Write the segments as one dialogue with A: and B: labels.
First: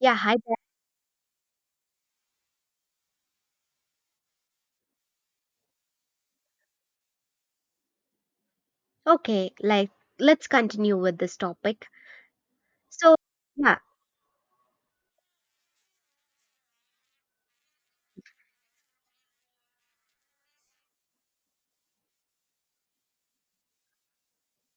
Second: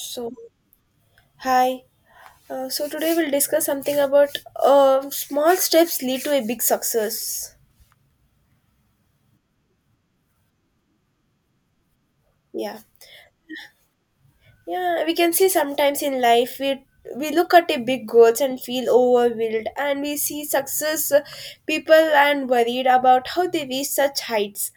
A: Yeah, hi.
B: hi. So today we'll discuss something about small steps lead to a big success.
A: Okay, like let's continue with this topic.
B: Yeah.
A: So, yeah,
B: Yeah, we can see sometimes in life we look at a big goals and feel overwhelmed, and we see success people and worried about how they reach such heights.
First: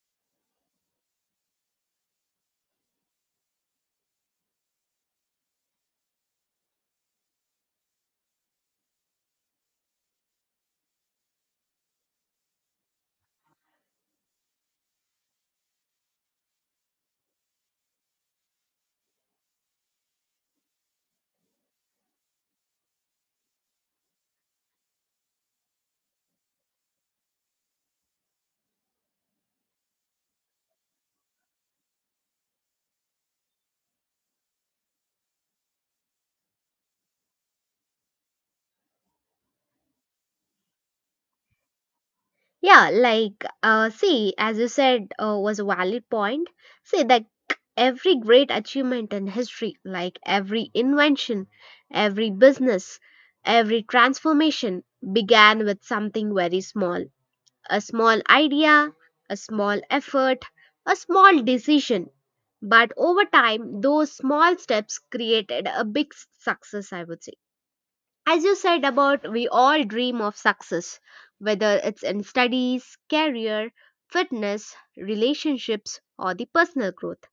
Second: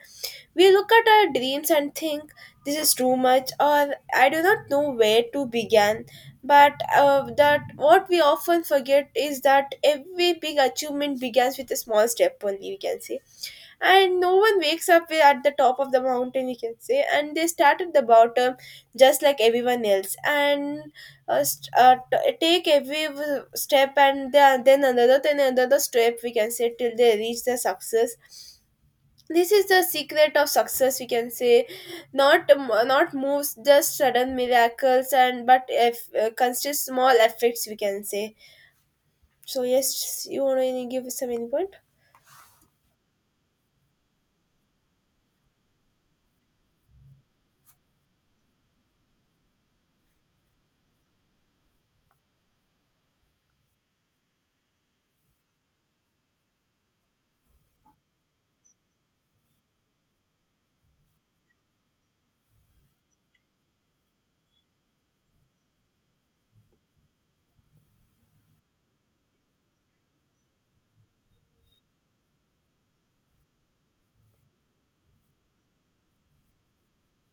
B: We look at our dreams and think this is too much, or I do not know where to begin. But that what we often forget is that every big achievement begins with a small step only. We can say and no one wakes up at the top of the mountain you can say and they start at the bottom just like everyone else and take every step and then another step we can say till they reach the success. This is the secret of success we can say, not not moves just sudden miracles and but if consist small effects we can say. So yes, you want to give some input?
A: as you said, was a valid point. See, like every great achievement in history, like every invention, every business, every transformation began with something very small. A small idea, a small effort, a small decision. But over time, those small steps created a big success, I would say. As you said, about we all dream of success, whether it's in studies, career, fitness, relationships, or the personal growth.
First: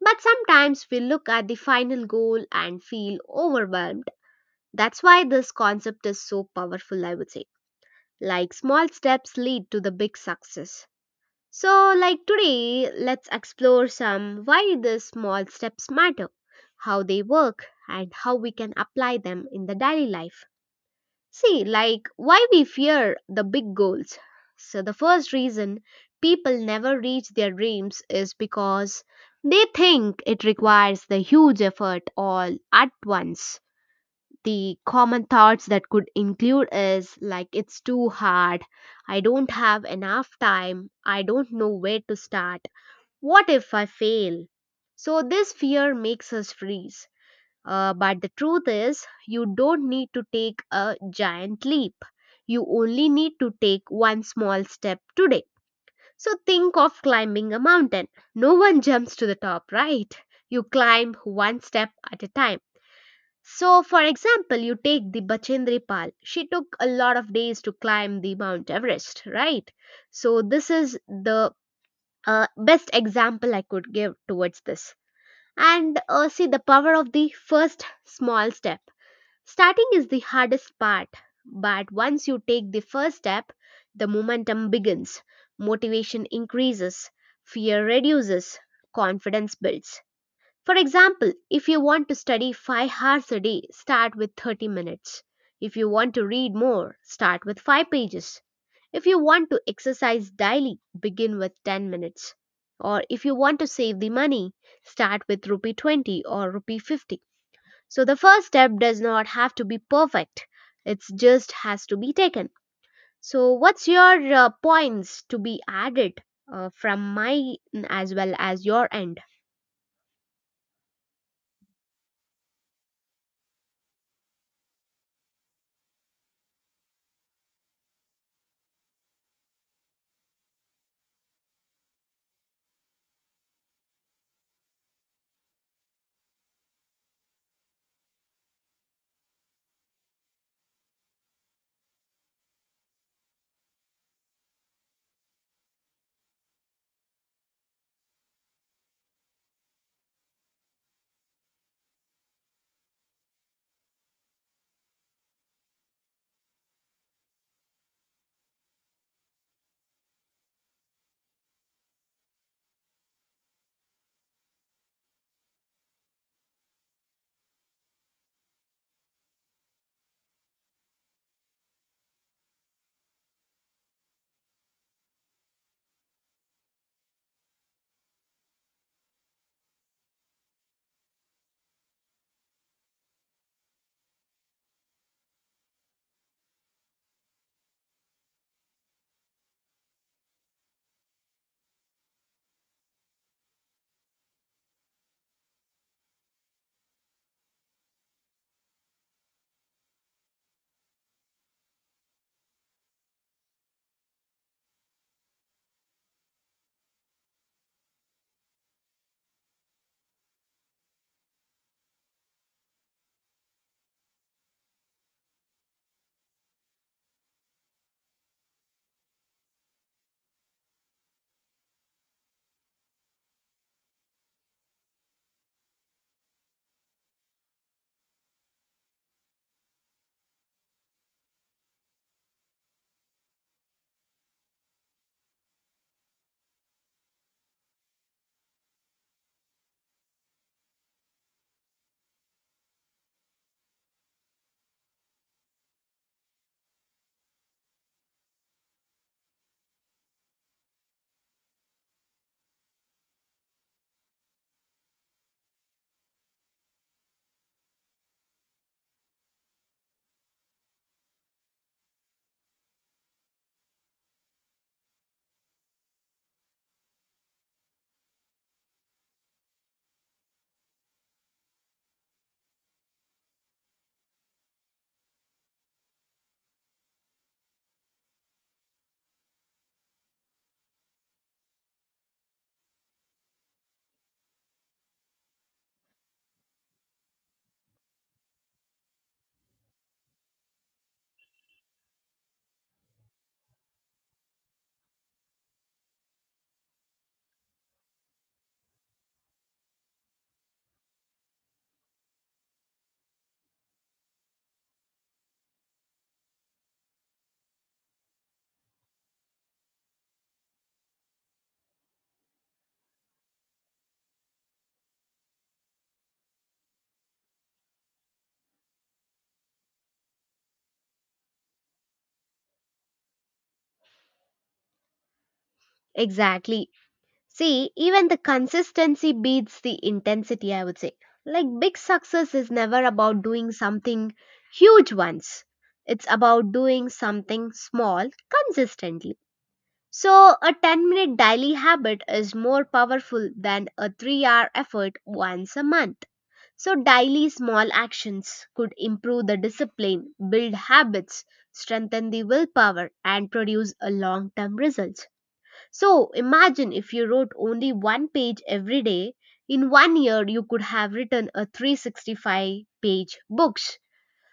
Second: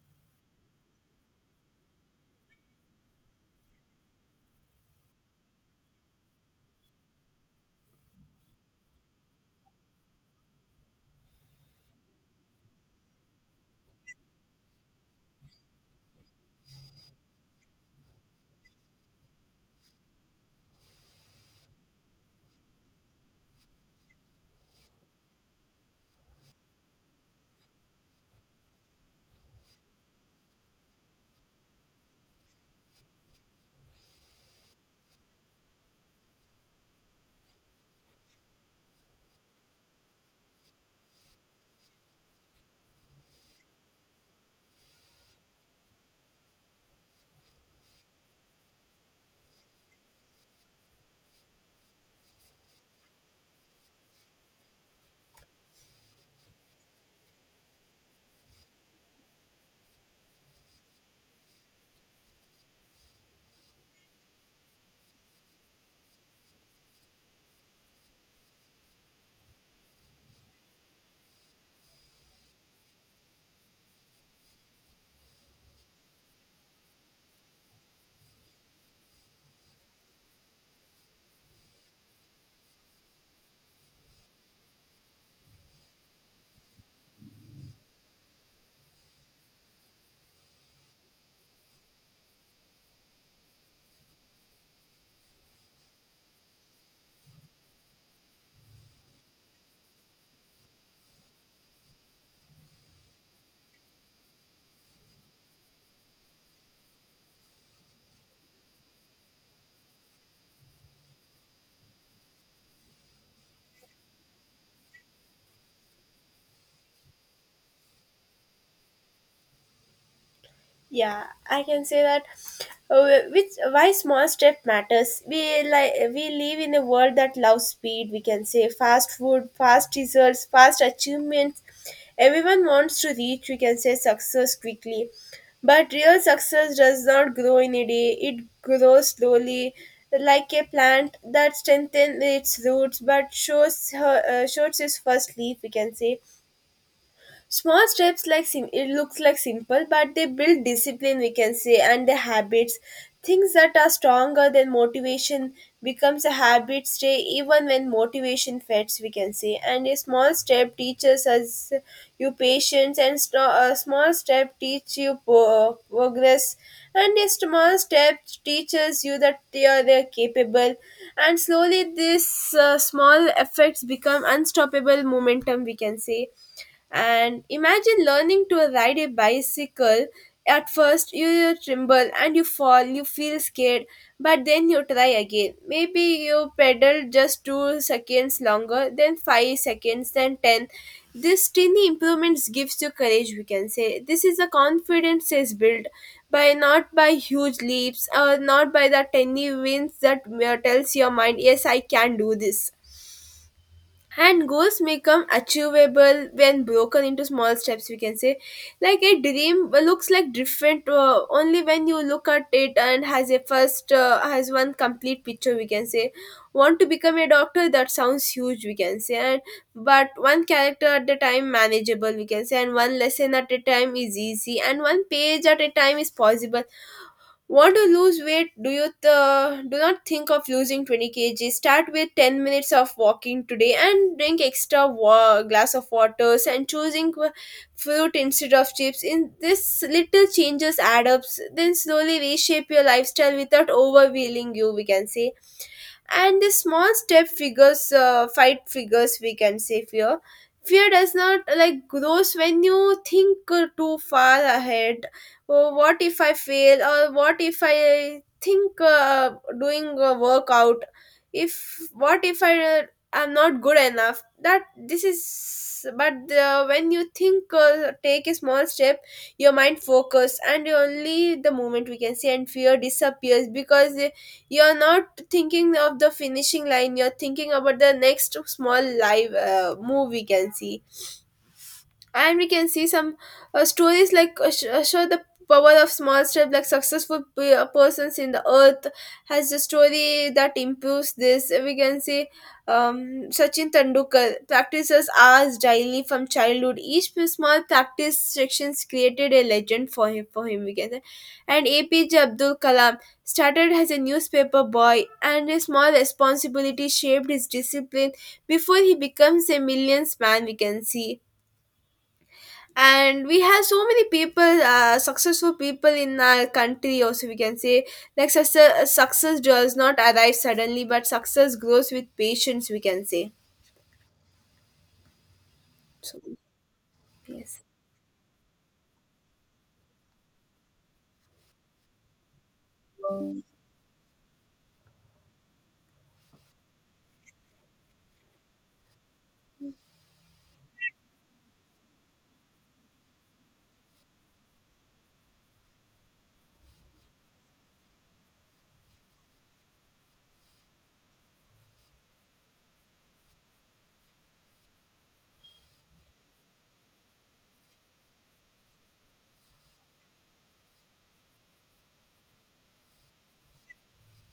A: But sometimes we look at the final goal and feel overwhelmed. That's why this concept is so powerful, I would say. Like small steps lead to the big success. So, like today, let's explore some why these small steps matter, how they work, and how we can apply them in the daily life. See, like why we fear the big goals. So, the first reason people never reach their dreams is because they think it requires the huge effort all at once. The common thoughts that could include is like it's too hard, I don't have enough time, I don't know where to start, what if I fail? So, this fear makes us freeze. But the truth is, you don't need to take a giant leap. You only need to take one small step today. So think of climbing a mountain. No one jumps to the top, right? You climb one step at a time. So, for example, you take the Bachendri Pal. She took a lot of days to climb the Mount Everest, right? So, this is the best example I could give towards this. And see the power of the first small step. Starting is the hardest part, but once you take the first step, the momentum begins, motivation increases, fear reduces, confidence builds. For example, if you want to study 5 hours a day, start with 30 minutes. If you want to read more, start with 5 pages. If you want to exercise daily, begin with 10 minutes. Or if you want to save the money, start with rupee 20 or rupee 50. So the first step does not have to be perfect. It just has to be taken. So what's your points to be added from my as well as your end?
B: Yeah, I can say that. Which why small step matters. We live in a world that loves speed. We can say fast food, fast results, fast achievements. Everyone wants to reach. We can say success quickly, but real success does not grow in a day. It grows slowly, like a plant that strengthens its roots but shows her shows its first leaf. We can say small steps like it looks like simple, but they build discipline we can say and the habits. Things that are stronger than motivation becomes a habit stay even when motivation fades we can say. And a small step teaches us you patience and a small step teach you progress and a small step teaches you that they are they're capable and slowly this small effects become unstoppable momentum we can say. And imagine learning to ride a bicycle. At first, you tremble and you fall, you feel scared, but then you try again. Maybe you pedal just 2 seconds longer, then 5 seconds, then 10. This tiny improvements gives you courage, we can say. This is a confidence is built by not by huge leaps or not by the tiny wins that tells your mind, yes, I can do this, and goals become achievable when broken into small steps we can say, like a dream looks like different only when you look at it and has a first has one complete picture we can say. Want to become a doctor? That sounds huge we can say, and but one character at a time manageable we can say, and one lesson at a time is easy and one page at a time is possible. Want to lose weight? Do not think of losing 20 kg. Start with 10 minutes of walking today and drink extra glass of water and choosing fruit instead of chips. In this little changes add up. Then slowly reshape your lifestyle without overwhelming you. We can say. And the small step figures fight figures we can say fear. Fear does not like grows when you think too far ahead. Oh, what if I fail, or what if I think doing a workout, if what if I am not good enough, that this is. But when you think take a small step, your mind focus and only the moment we can see, and fear disappears because you're not thinking of the finishing line, you're thinking about the next small live move we can see. And we can see some stories like show the power of small steps, like successful persons in the earth has a story that improves this we can see. um, Sachin Tendulkar practices hours daily from childhood. Each small practice sections created a legend for him we can say. And APJ Abdul Kalam started as a newspaper boy, and a small responsibility shaped his discipline before he becomes a millions man we can see. And we have so many people successful people in our country also we can say. Like success does not arrive suddenly, but success grows with patience we can say. So
A: Exactly.
B: yes.
A: See, even the consistency beats the intensity, I would say. Like big success is never about doing something huge once. It's about doing something small consistently. So, a 10-minute daily habit is more powerful than a 3-hour effort once a month. So, daily small actions could improve the discipline, build habits, strengthen the willpower, and produce a long term results. So, imagine if you wrote only one page every day. In 1 year, you could have written a 365-page books.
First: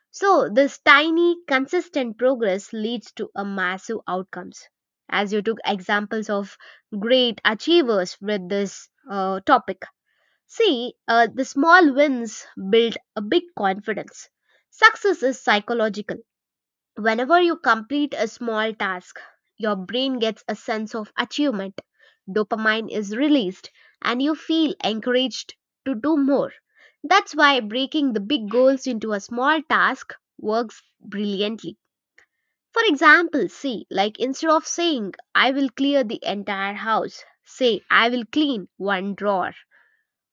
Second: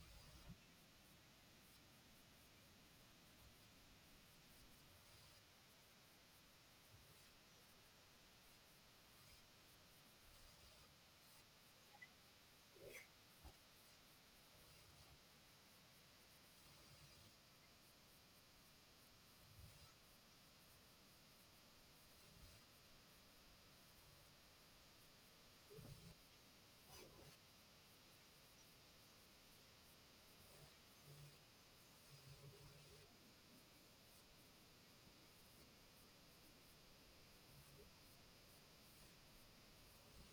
A: So, this tiny, consistent progress leads to a massive outcomes. As you took examples of great achievers with this topic, see the small wins build a big confidence. Success is psychological. Whenever you complete a small task, your brain gets a sense of achievement. Dopamine is released and you feel encouraged to do more. That's why breaking the big goals into a small task works brilliantly. For example, see, like instead of saying, I will clear the entire house, say, I will clean one drawer.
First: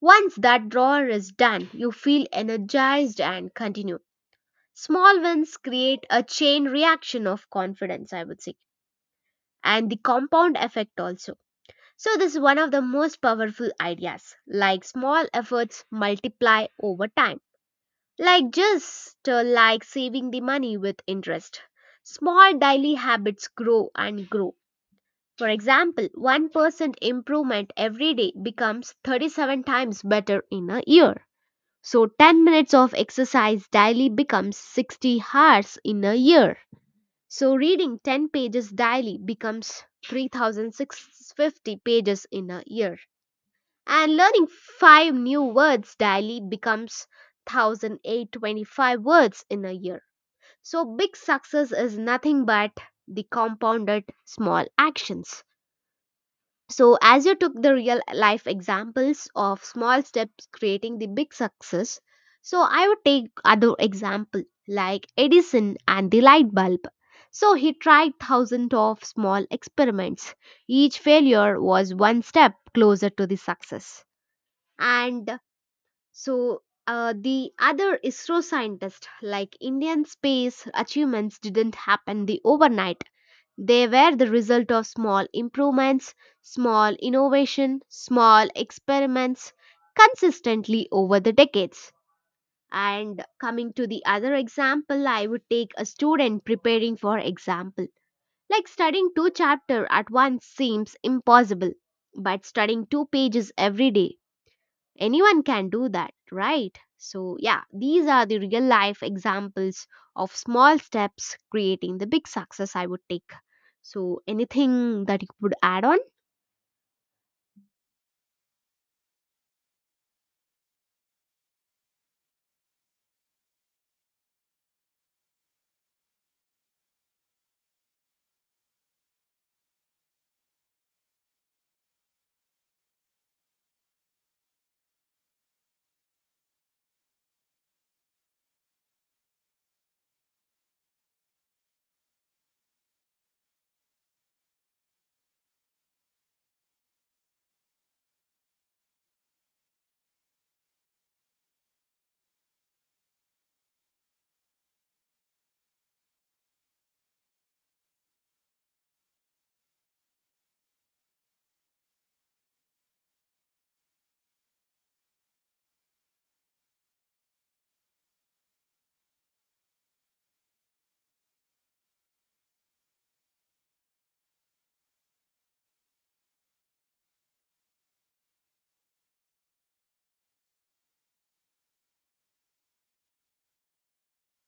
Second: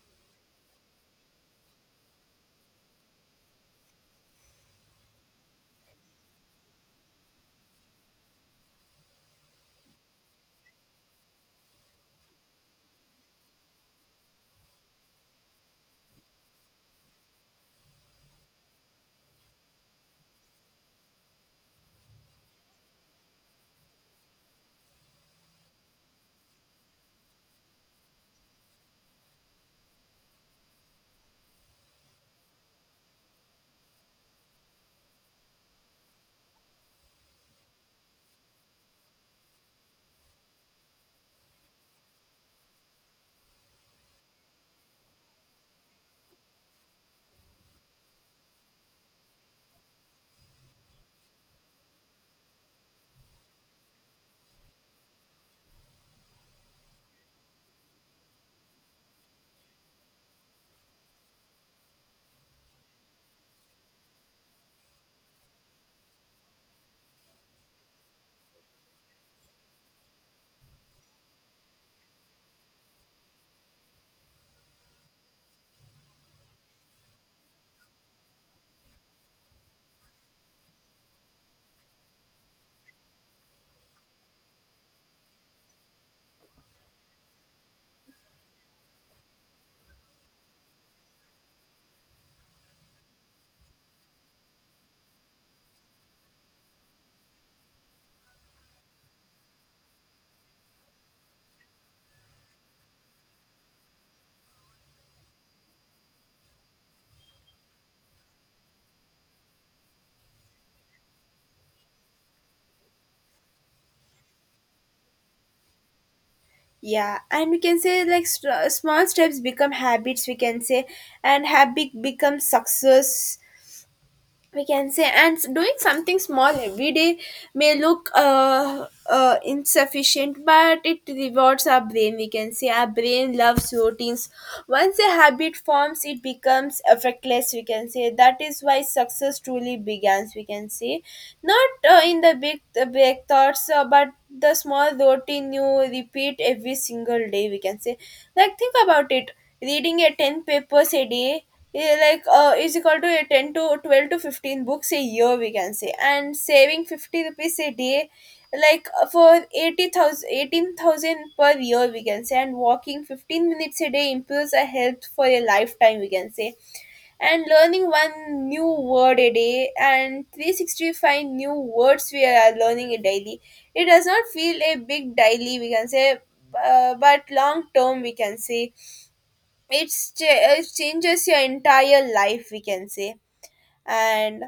A: Once that drawer is done, you feel energized and continue. Small wins create a chain reaction of confidence, I would say, and the compound effect also. So, this is one of the most powerful ideas. Like small efforts multiply over time. Like just like saving the money with interest. Small daily habits grow and grow. For example, 1% improvement every day becomes 37 times better in a year. So, 10 minutes of exercise daily becomes 60 hours in a year. So reading 10 pages daily becomes 3650 pages in a year. And learning 5 new words daily becomes 1825 words in a year. So big success is nothing but the compounded small actions. So, as you took the real life examples of small steps creating the big success, so I would take other example like Edison and the light bulb. So he tried thousands of small experiments. Each failure was one step closer to the success. And so the other ISRO scientist, like Indian space achievements didn't happen the overnight, they were the result of small improvements, small innovation, small experiments consistently over the decades. And coming to the other example, I would take a student preparing for example. Like studying two chapters at once seems impossible, but studying two pages every day, anyone can do that, right? So yeah, these are the real life examples of small steps creating the big success, I would take. So anything that you would add on?
B: Yeah, and we can say like small steps become habits we can say, and habit becomes success we can say, and doing something small every day may look insufficient but it rewards our brain we can say. Our brain loves routines. Once a habit forms, it becomes effortless we can say. That is why success truly begins we can say, not in the big thoughts but the small routine you repeat every single day we can say. Like think about it, reading a 10 papers a day, yeah, like is equal to a 10 to 12 to 15 books a year we can say, and saving 50 rupees a day, like for 80,000 18,000 per year we can say, and walking 15 minutes a day improves our health for a lifetime we can say. And learning one new word a day and 365 new words we are learning a daily. It does not feel a big daily we can say, but long term we can say, it's cha- it changes your entire life we can say. And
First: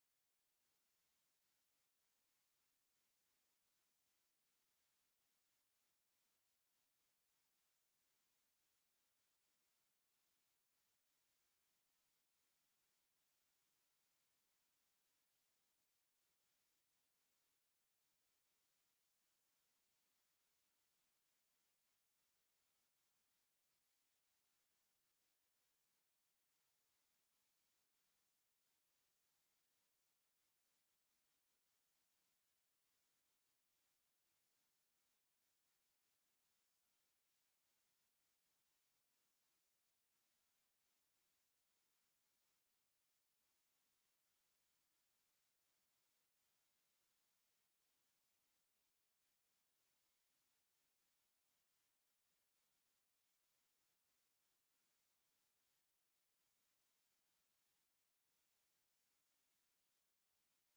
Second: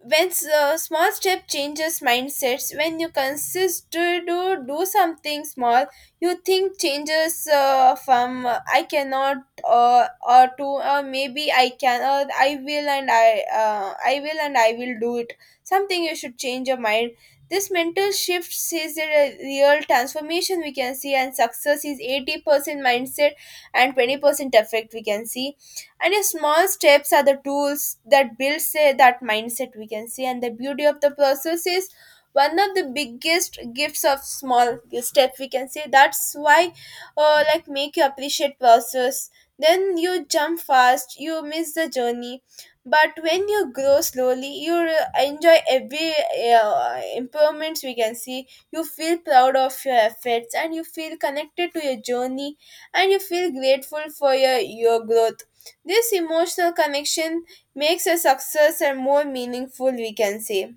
B: when small step changes mindsets, when you consist to do something small, you think changes from I cannot, or to maybe I can, or I will, and I will, and I will do it. Something you should change your mind. This mental shift is a real transformation we can see, and success is 80% mindset and 20% effect we can see, and your small steps are the tools that builds say, that mindset we can see. And the beauty of the process is one of the biggest gifts of small step we can say. That's why like make you appreciate process. Then you jump fast you miss the journey, but when you grow slowly you enjoy every improvements we can see. You feel proud of your efforts and you feel connected to your journey, and you feel grateful for your growth. This emotional connection makes a successor more meaningful, we can say.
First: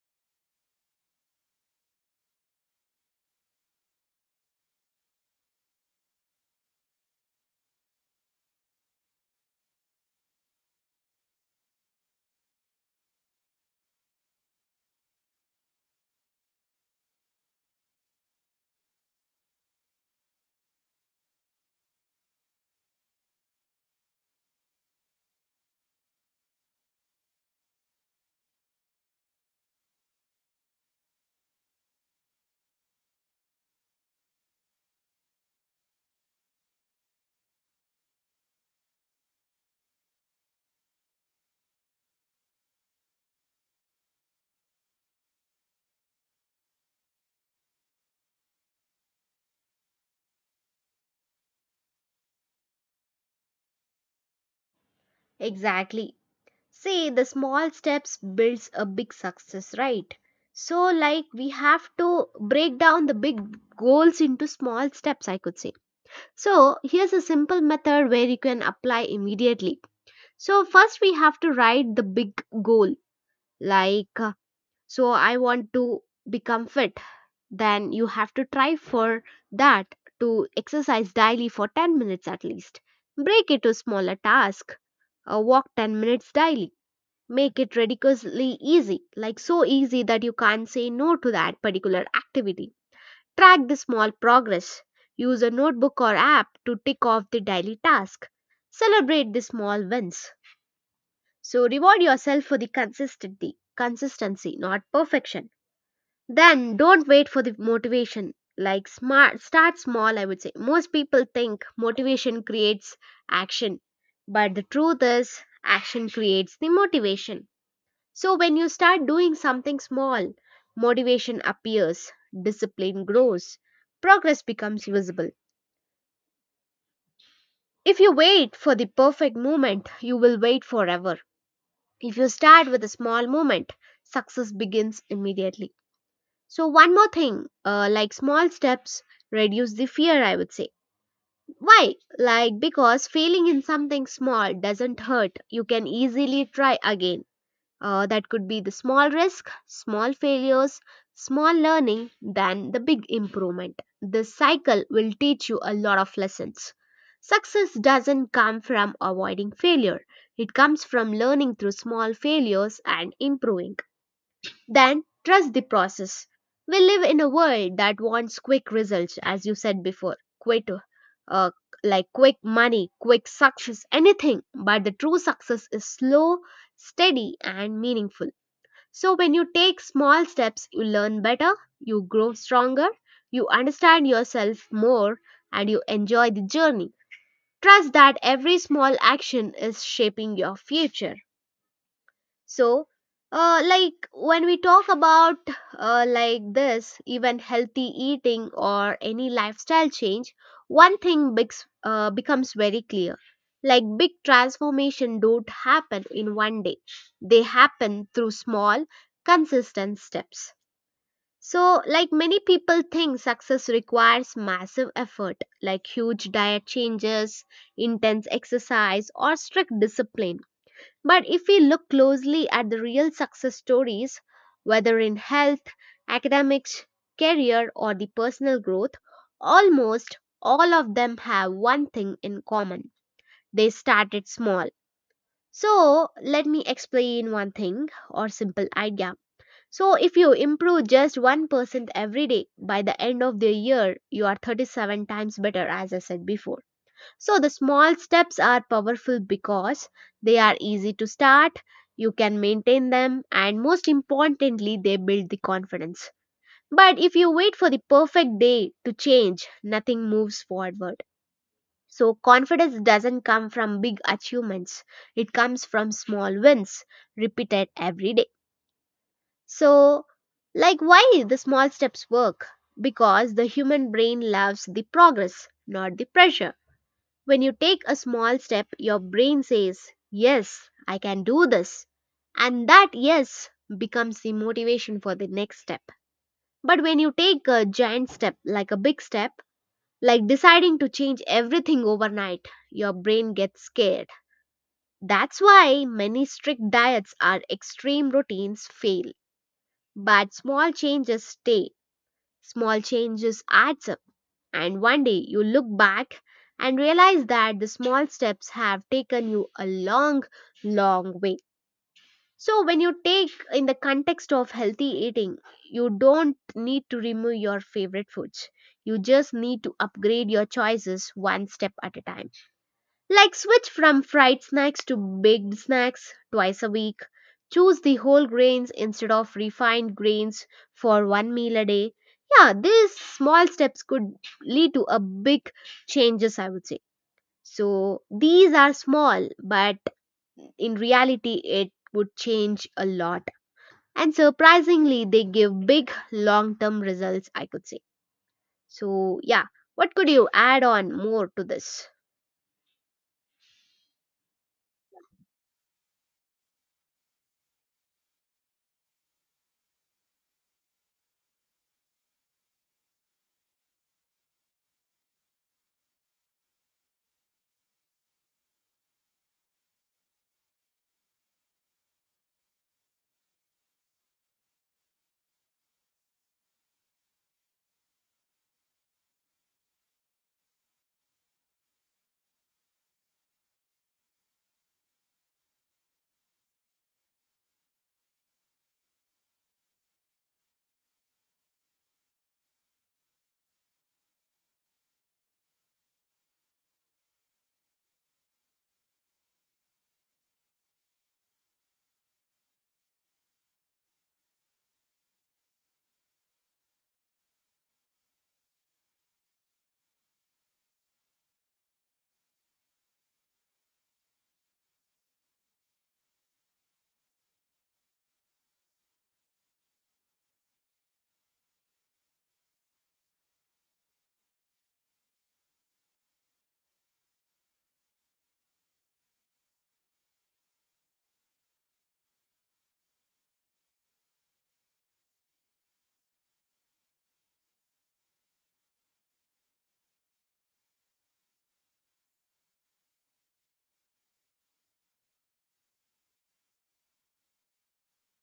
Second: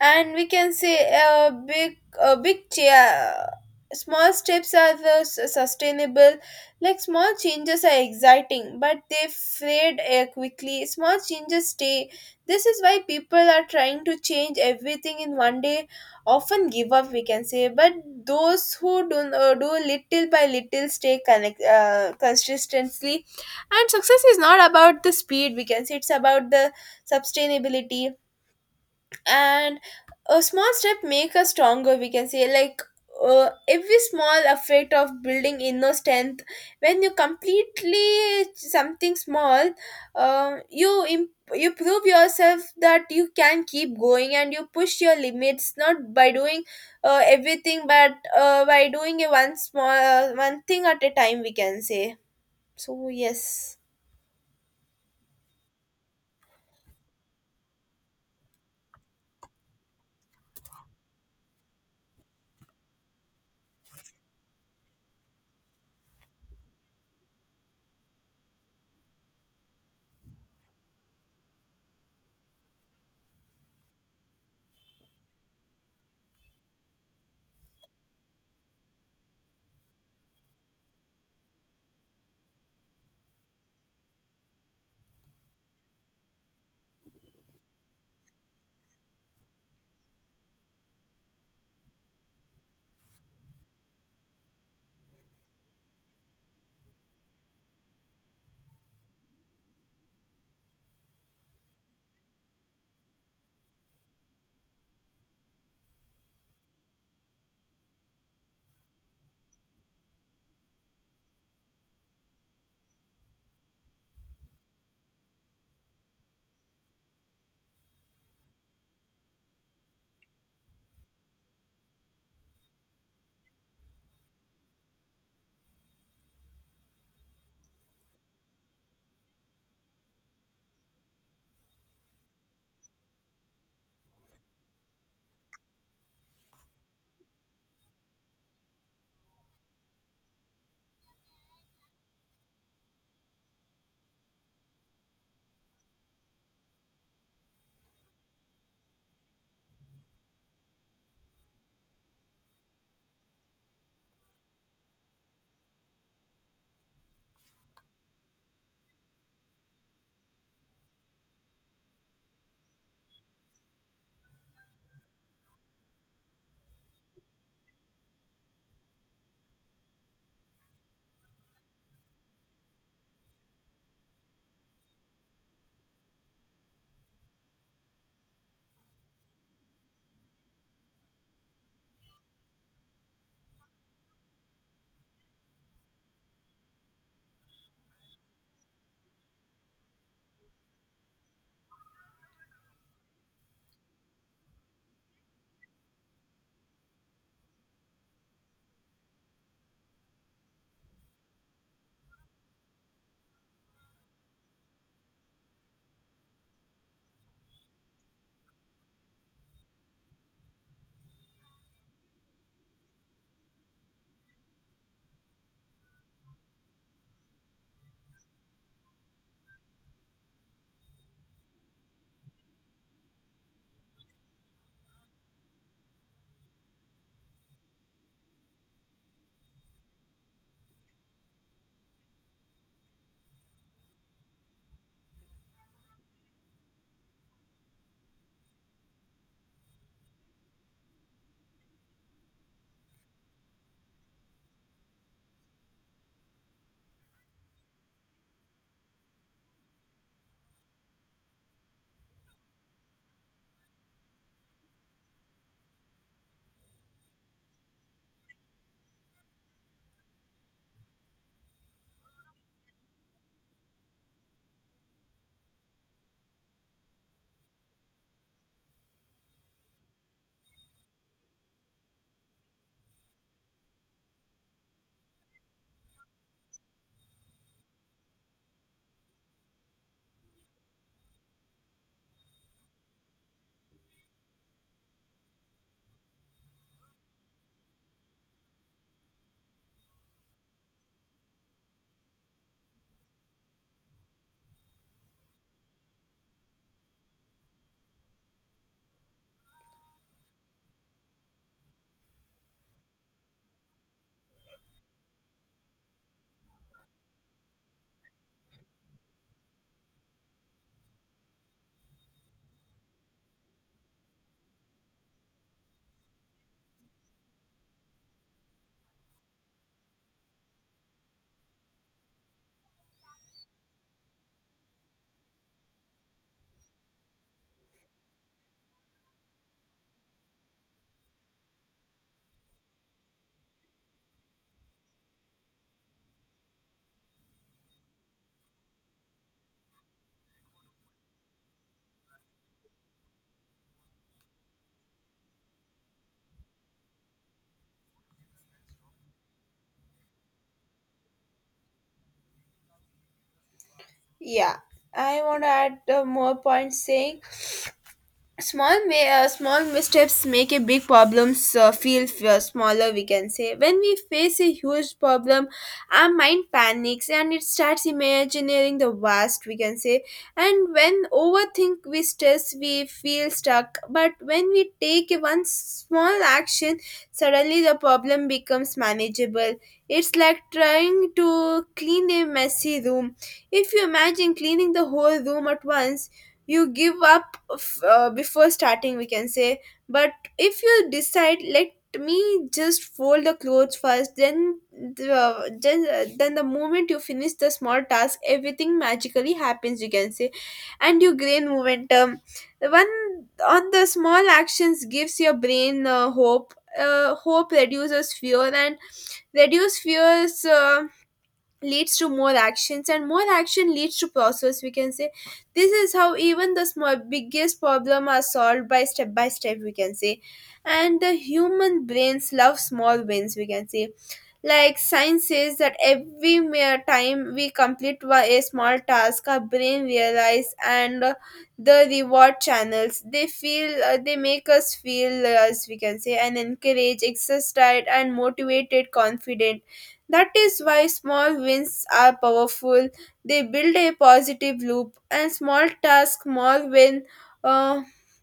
B: And we can say a big small steps are the sustainable. Like small changes are exciting but they fade quickly, small changes stay. This is why people are trying to change everything in one day often give up we can say, but those who do, do little by little stay connect consistently, and success is not about the speed we can say, it's about the sustainability. And a small step make us stronger we can say, like every small effect of building inner strength. When you completely something small, you you prove yourself that you can keep going, and you push your limits not by doing everything, but by doing a one small one thing at a time we can say. So yes.
A: Exactly. See, the small steps builds a big success, right? So like we have to break down the big goals into small steps, I could say. So here's a simple method where you can apply immediately. So first we have to write the big goal, like so I want to become fit. Then you have to try for that to exercise daily for 10 minutes at least. Break it to smaller task, walk 10 minutes daily. Make it ridiculously easy, like so easy that you can't say no to that particular activity. Track the small progress, use a notebook or app to tick off the daily task. Celebrate the small wins, so reward yourself for the consistency. Consistency, not perfection. Then don't wait for the motivation. Like smart start small, I would say. Most people think motivation creates action, but the truth is action creates the motivation. So when you start doing something small, motivation appears, discipline grows, progress becomes visible. If you wait for the perfect moment, you will wait forever. If you start with a small moment, success begins immediately. So, one more thing, like small steps reduce the fear, I would say. Why? Like, because failing in something small doesn't hurt. You can easily try again. That could be the small risk, small failures, small learning, than the big improvement. This cycle will teach you a lot of lessons. Success doesn't come from avoiding failure, it comes from learning through small failures and improving. Then trust the process. We live in a world that wants quick results, as you said before, uh, like quick money, quick success, anything. But the true success is slow, steady, and meaningful. So when you take small steps, you learn better, you grow stronger, you understand yourself more, and you enjoy the journey. Trust that every small action is shaping your future. So, when we talk about like this, even healthy eating or any lifestyle change, one thing becomes very clear. Like big transformation don't happen in 1 day. They happen through small, consistent steps. So, like many people think success requires massive effort, like huge diet changes, intense exercise, or strict discipline, but if we look closely at the real success stories, whether in health, academics, career, or the personal growth, almost all of them have one thing in common. They started small. So, let me explain one thing or simple idea. So, if you improve just 1% every day, by the end of the year, you are 37 times better, as I said before. So the small steps are powerful because they are easy to start, you can maintain them, and most importantly, they build the confidence. But if you wait for the perfect day to change, nothing moves forward. So confidence doesn't come from big achievements, it comes from small wins repeated every day. So, like why the small steps work? Because the human brain loves the progress, not the pressure. When you take a small step, your brain says, yes, I can do this. And that yes becomes the motivation for the next step. But when you take a giant step, like a big step, like deciding to change everything overnight, your brain gets scared. That's why many strict diets or extreme routines fail. But small changes stay. Small changes adds up. And 1 day you look back and realize that the small steps have taken you a long, long way. So, when you take in the context of healthy eating, you don't need to remove your favorite foods. You just need to upgrade your choices one step at a time. Like switch from fried snacks to baked snacks twice a week. Choose the whole grains instead of refined grains for one meal a day. Yeah, these small steps could lead to a big changes, I would say. So these are small but in reality it would change a lot, and surprisingly they give big long term results, I could say. So yeah, what could you add on more to this?
B: Yeah, I want to add more points saying small may small missteps make a big problems feel smaller we can say. When we face a huge problem, our mind panics and it starts imagining the worst we can say, and when overthink we stress we feel stuck, but when we take one small action, suddenly the problem becomes manageable. It's like trying to clean a messy room. If you imagine cleaning the whole room at once, you give up before starting we can say. But if you decide, let me just fold the clothes first, then the moment you finish the small task everything magically happens you can say, and you gain momentum. One on the small actions gives your brain hope. Hope reduces fear, and reduce fears leads to more actions, and more action leads to process we can say. This is how even the small biggest problem are solved by step we can say. And the human brains love small wins we can say. Like science says that every mere time we complete a small task, our brain realize and the reward channels, they feel they make us feel as we can say, and encourage exercised and motivated confident. That is why small wins are powerful. They build a positive loop and small task more win, uh,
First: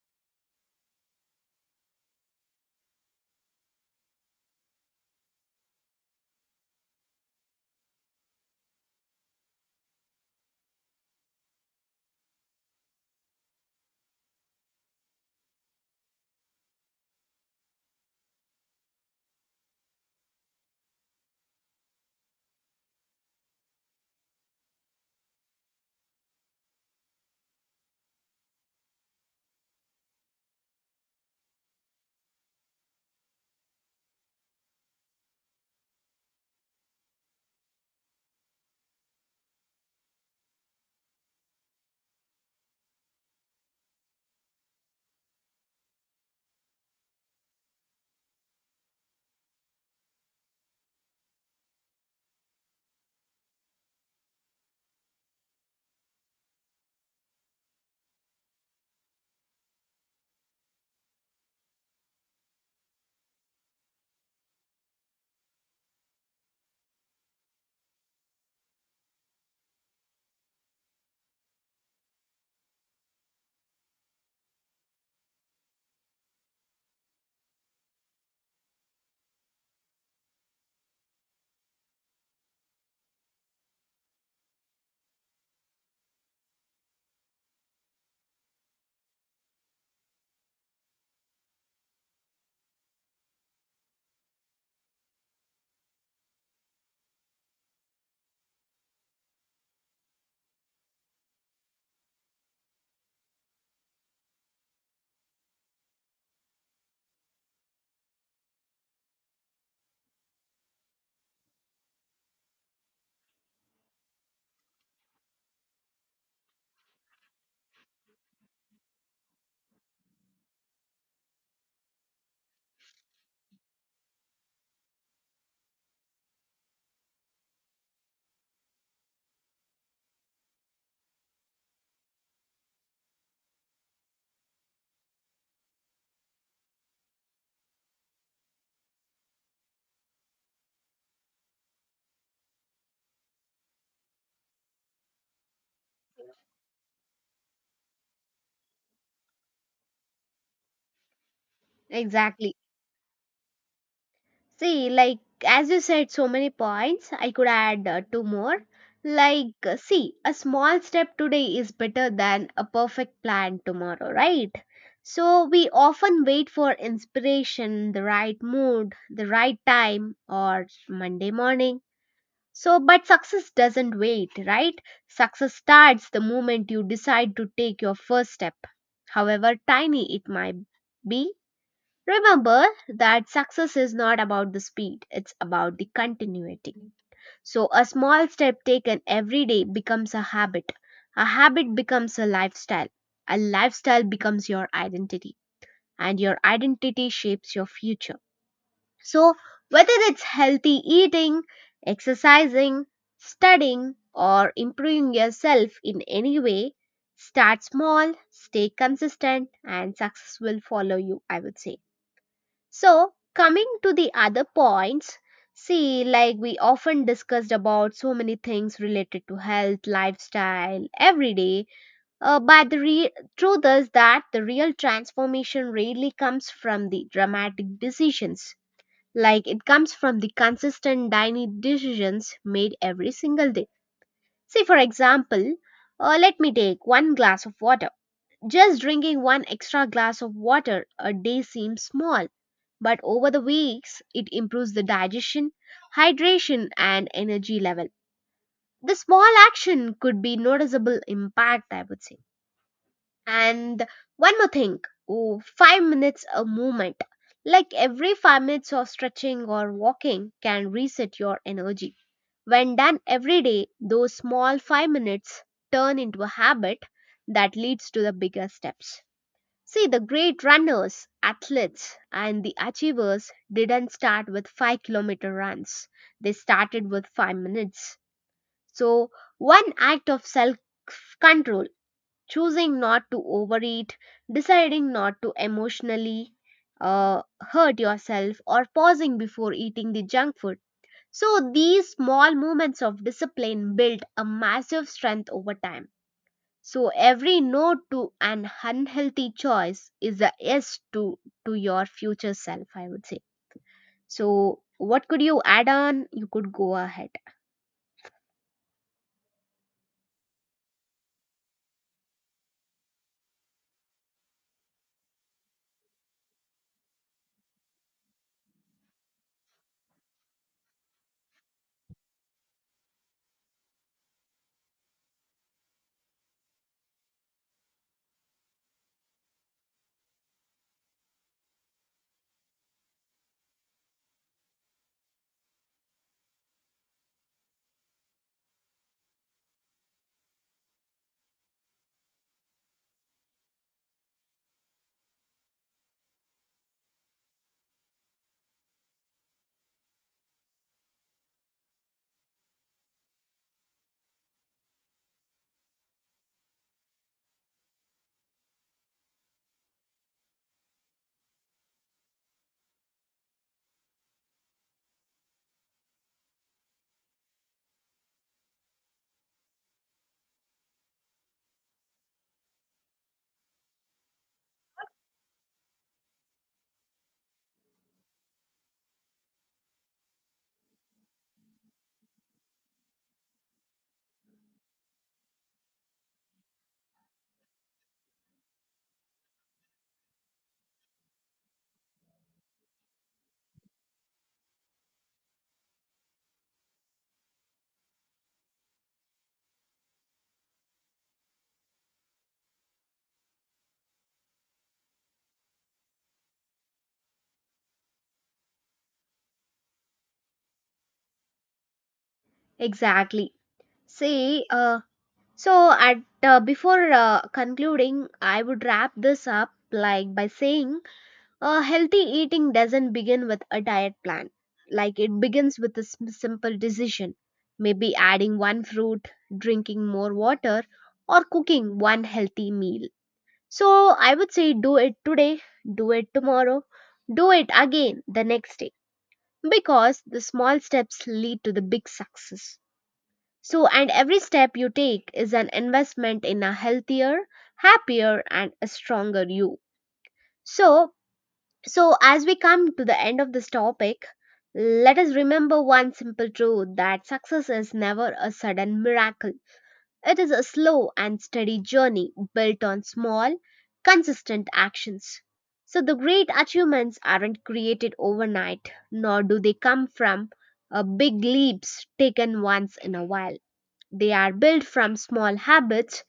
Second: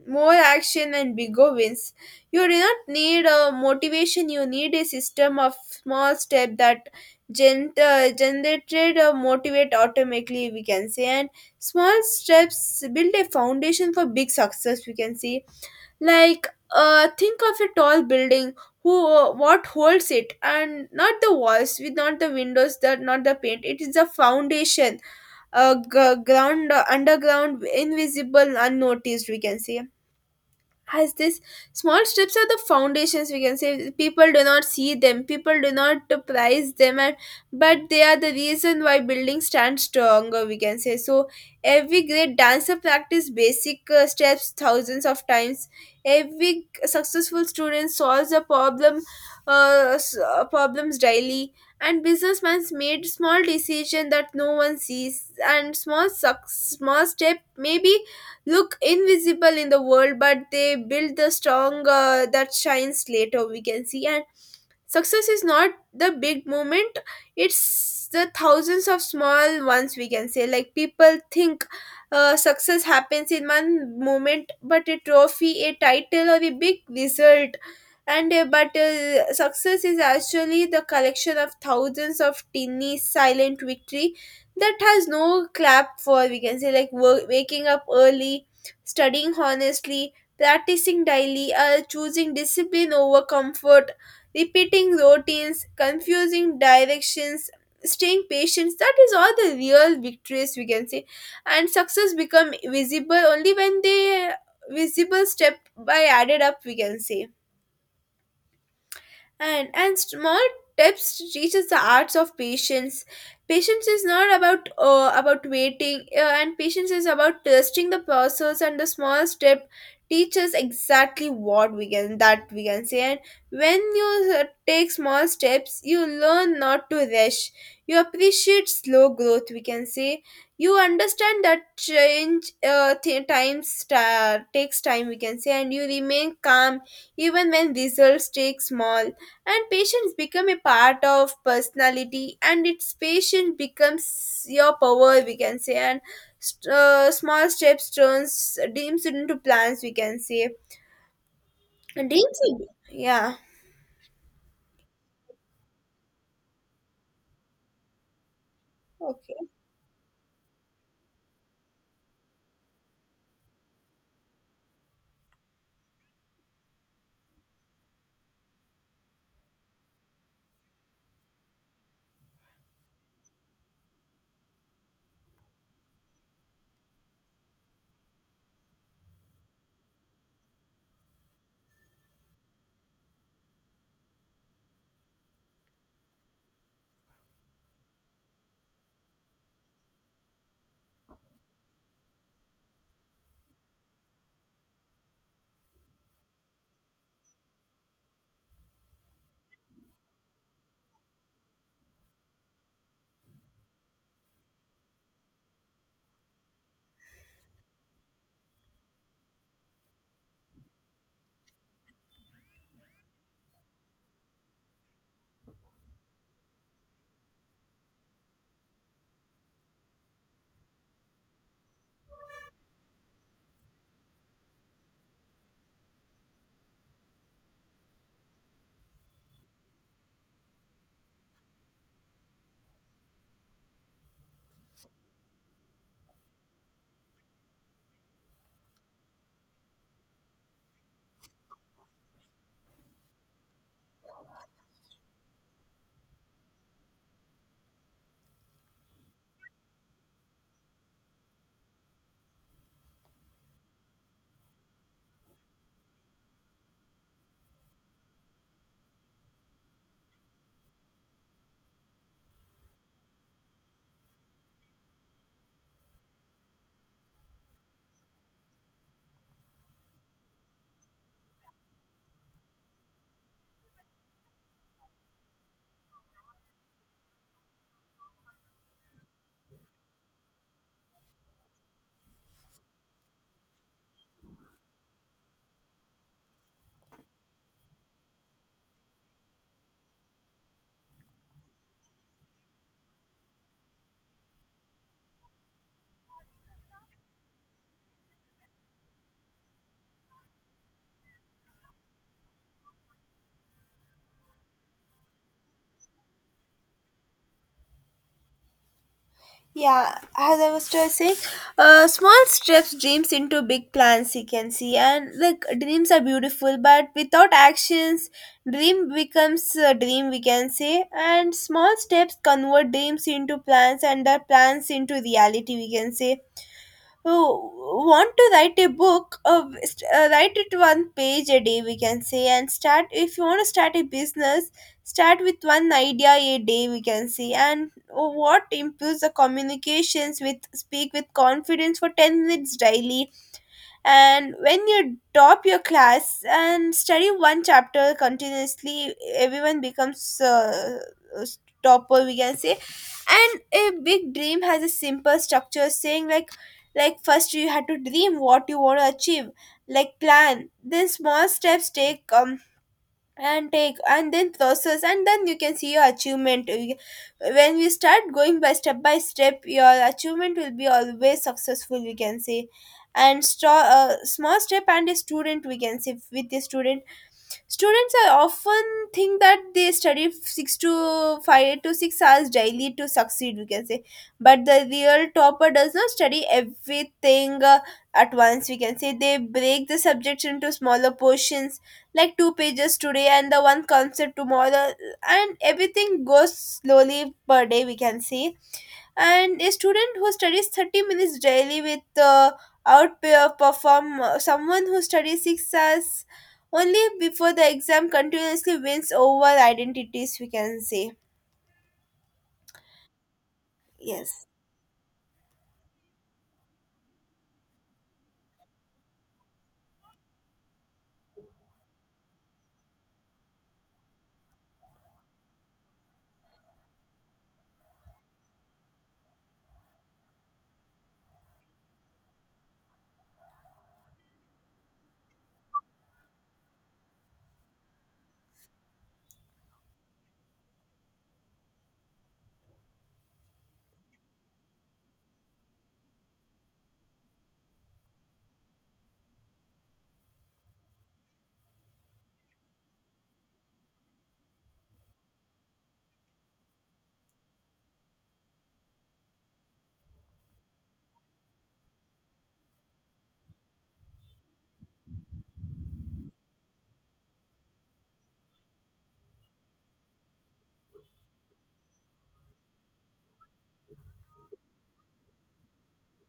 B: more action and bigger wins. You do not need a motivation, you need a system of small step that generated motivate automatically we can say. And small steps build a foundation for big success we can see, like think of a tall building. Who what holds it? And not The walls, with not the windows, that not the paint, it is the foundation. G- ground Underground, invisible, unnoticed, we can say has this. Small steps are the foundations, we can say. People do not see them, people do not prize them, and but they are the reason why buildings stand stronger, we can say. So every great dancer practice basic steps thousands of times. Every successful student solves a problem, problems daily. And businessman's made small decision that no one sees, and small small step maybe look invisible in the world, but they build the strong that shines later, we can see. And success is not the big moment, it's the thousands of small ones, we can say. Like people think success happens in one moment, but a trophy, a title, or a big result. And but Success is actually the collection of thousands of tiny silent victory that has no clap for, we can say. Like work, waking up early, studying honestly, practicing daily, choosing discipline over comfort, repeating routines, confusing directions, staying patient, that is all the real victories, we can say. And success become visible only when they visible step by added up, we can say. And small tips teaches the arts of patience. Patience is not about waiting and patience is about trusting the process, and the small step teaches exactly what we can that we can say. And when you take small steps, you learn not to rush, you appreciate slow growth, we can say. You understand that change takes time, we can say, and you remain calm even when results take small. And patience become a part of personality, and its patience becomes your power, we can say. And Small steps turns dreams into plans, we can say. And dreams,
A: Exactly.
B: yeah.
A: See, like, as you said, so many points. I could add two more.
B: Okay.
A: Like, see, a small step today is better than a perfect plan tomorrow, right? So, we often wait for inspiration, the right mood, the right time, or Monday morning. So, but success doesn't wait, right? Success starts the moment you decide to take your first step, however tiny it might be. Remember that success is not about the speed, it's about the continuity. So, a small step taken every day becomes a habit. A habit becomes a lifestyle. A lifestyle becomes your identity, and your identity shapes your future. So, whether it's healthy eating, exercising, studying, or improving yourself in any way, start small, stay consistent, and success will follow you, I would say. So, coming to the other points, see, like we often discussed about so many things related to health, lifestyle, every day. But truth is that the real transformation rarely comes from the dramatic decisions. Like it comes from the consistent daily decisions made every single day. See, for example, let me take one glass of water. Just drinking one extra glass of water a day seems small, but over the weeks it improves the digestion, hydration and energy level. The small action could be noticeable impact, I would say. And one more thing, oh, 5 minutes a movement. Like every 5 minutes of stretching or walking can reset your energy. When done every day, those small 5 minutes turn into a habit that leads to the bigger steps. See, the great runners, athletes, and the achievers didn't start with 5-kilometer runs. They started with 5 minutes. So, one act of self control, choosing not to overeat, deciding not to emotionally hurt yourself, or pausing before eating the junk food. So, these small moments of discipline build a massive strength over time. So every no to an unhealthy choice is a yes to your future self, I would say. So what could you add on? You could go ahead.
B: Yeah, as I was just saying, small steps dreams into big plans. You can see, and like dreams are beautiful, but without actions, dream becomes a dream. We can say, and small steps convert dreams into plans, and the plans into reality. We can say, who want to write a book, write it one page a day, we can say. And start, if you want to start a business, start with one idea a day, we can say. And what improves the communications with speak with confidence for 10 minutes daily. And when you top your class and study one chapter continuously, everyone becomes a topper, we can say. And a big dream has a simple structure, saying like first you had to dream what you want to achieve, like plan, then small steps take and take and then process, and then you can see your achievement. When we start going by step by step, your achievement will be always successful, we can say. And small step and a student, we can say. With the student, students are often think that they study six to five to six hours daily to succeed, we can say. But the real topper does not study everything at once, we can say. They break the subjects into smaller portions, like two pages today and the one concept tomorrow, and everything goes slowly per day, we can see. And a student who studies 30 minutes daily with outperform someone who studies 6 hours only before the exam continuously wins over identities, we can say.
A: Exactly.
B: Yes.
A: See, so at before concluding, I would wrap this up like by saying, healthy eating doesn't begin with a diet plan. Like it begins with a simple decision, maybe adding one fruit, drinking more water, or cooking one healthy meal. So I would say do it today, do it tomorrow, do it again the next day because the small steps lead to the big success. So, and every step you take is an investment in a healthier, happier, and a stronger you. So, so as we come to the end of this topic, let us remember one simple truth that success is never a sudden miracle. It is a slow and steady journey built on small, consistent actions. So, the great achievements aren't created overnight, nor do they come from big leaps taken once in a while. They are built from small habits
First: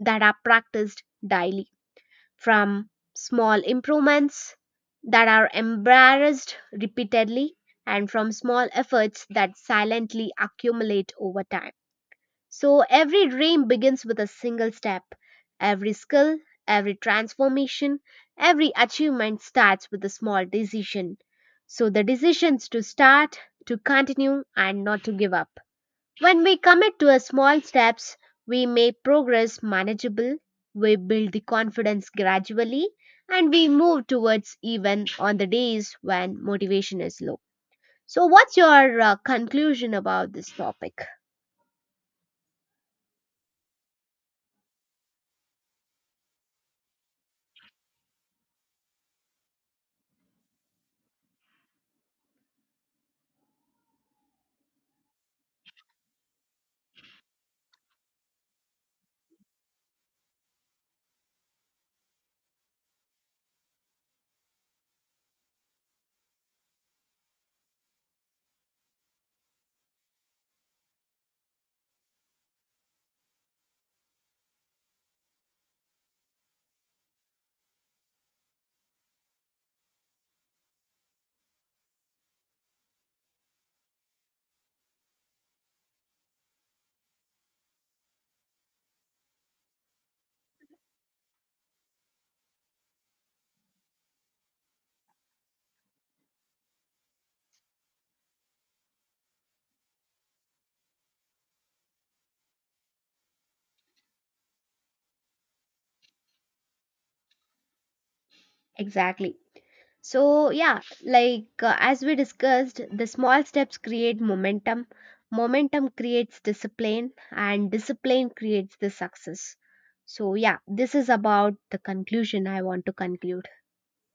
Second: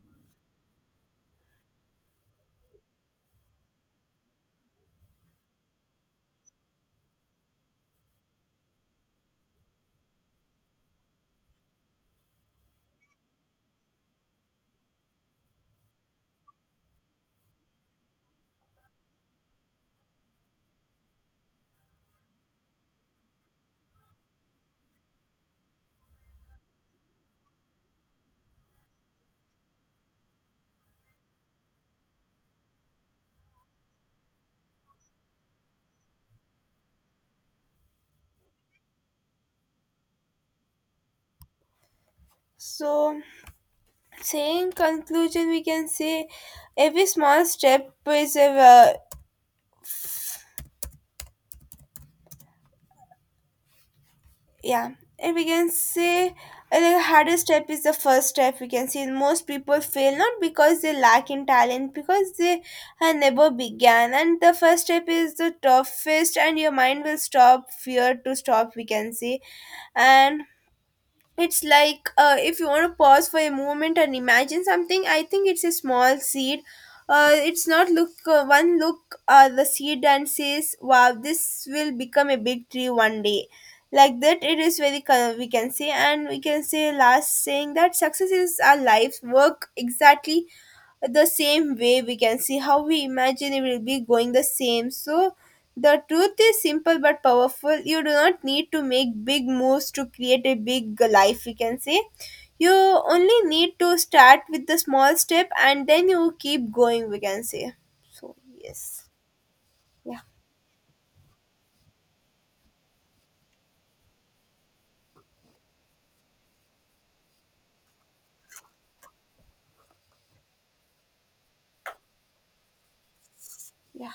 A: that are practiced daily, from small improvements that are embarrassed repeatedly, and from small efforts that silently accumulate over time. So every dream begins with a single step. Every skill, every transformation, every achievement starts with a small decision. So the decisions to start, to continue, and not to give up. When we commit to a small steps, we make progress manageable, we build the confidence gradually, and we move towards even on the days when motivation is low. So, what's your conclusion about this topic?
B: So, say conclusion, we can say, every small step is a yeah. And we can say, the hardest step is the first step, we can see. Most people fail not because they lack in talent, because they had never began, and the first step is the toughest, and your mind will stop fear to stop, we can say. And it's like, if you want to pause for a moment and imagine something, I think it's a small seed. It's not look one look the seed and says, "Wow, this will become a big tree one day." Like that, it is very we can say. And we can say, last saying that success is our life's work exactly the same way, we can see how we imagine it will be going the same. So the truth is simple but powerful. You do not need to make big moves to create a big life, we can say. You only need to start with the small step and then you keep going, we can say. So, yes.
A: Exactly.
B: Yeah,
A: So, yeah, like as we discussed, the small steps create momentum, momentum creates discipline, and discipline creates the success. So, yeah, this is about the conclusion I want to conclude.
B: yeah.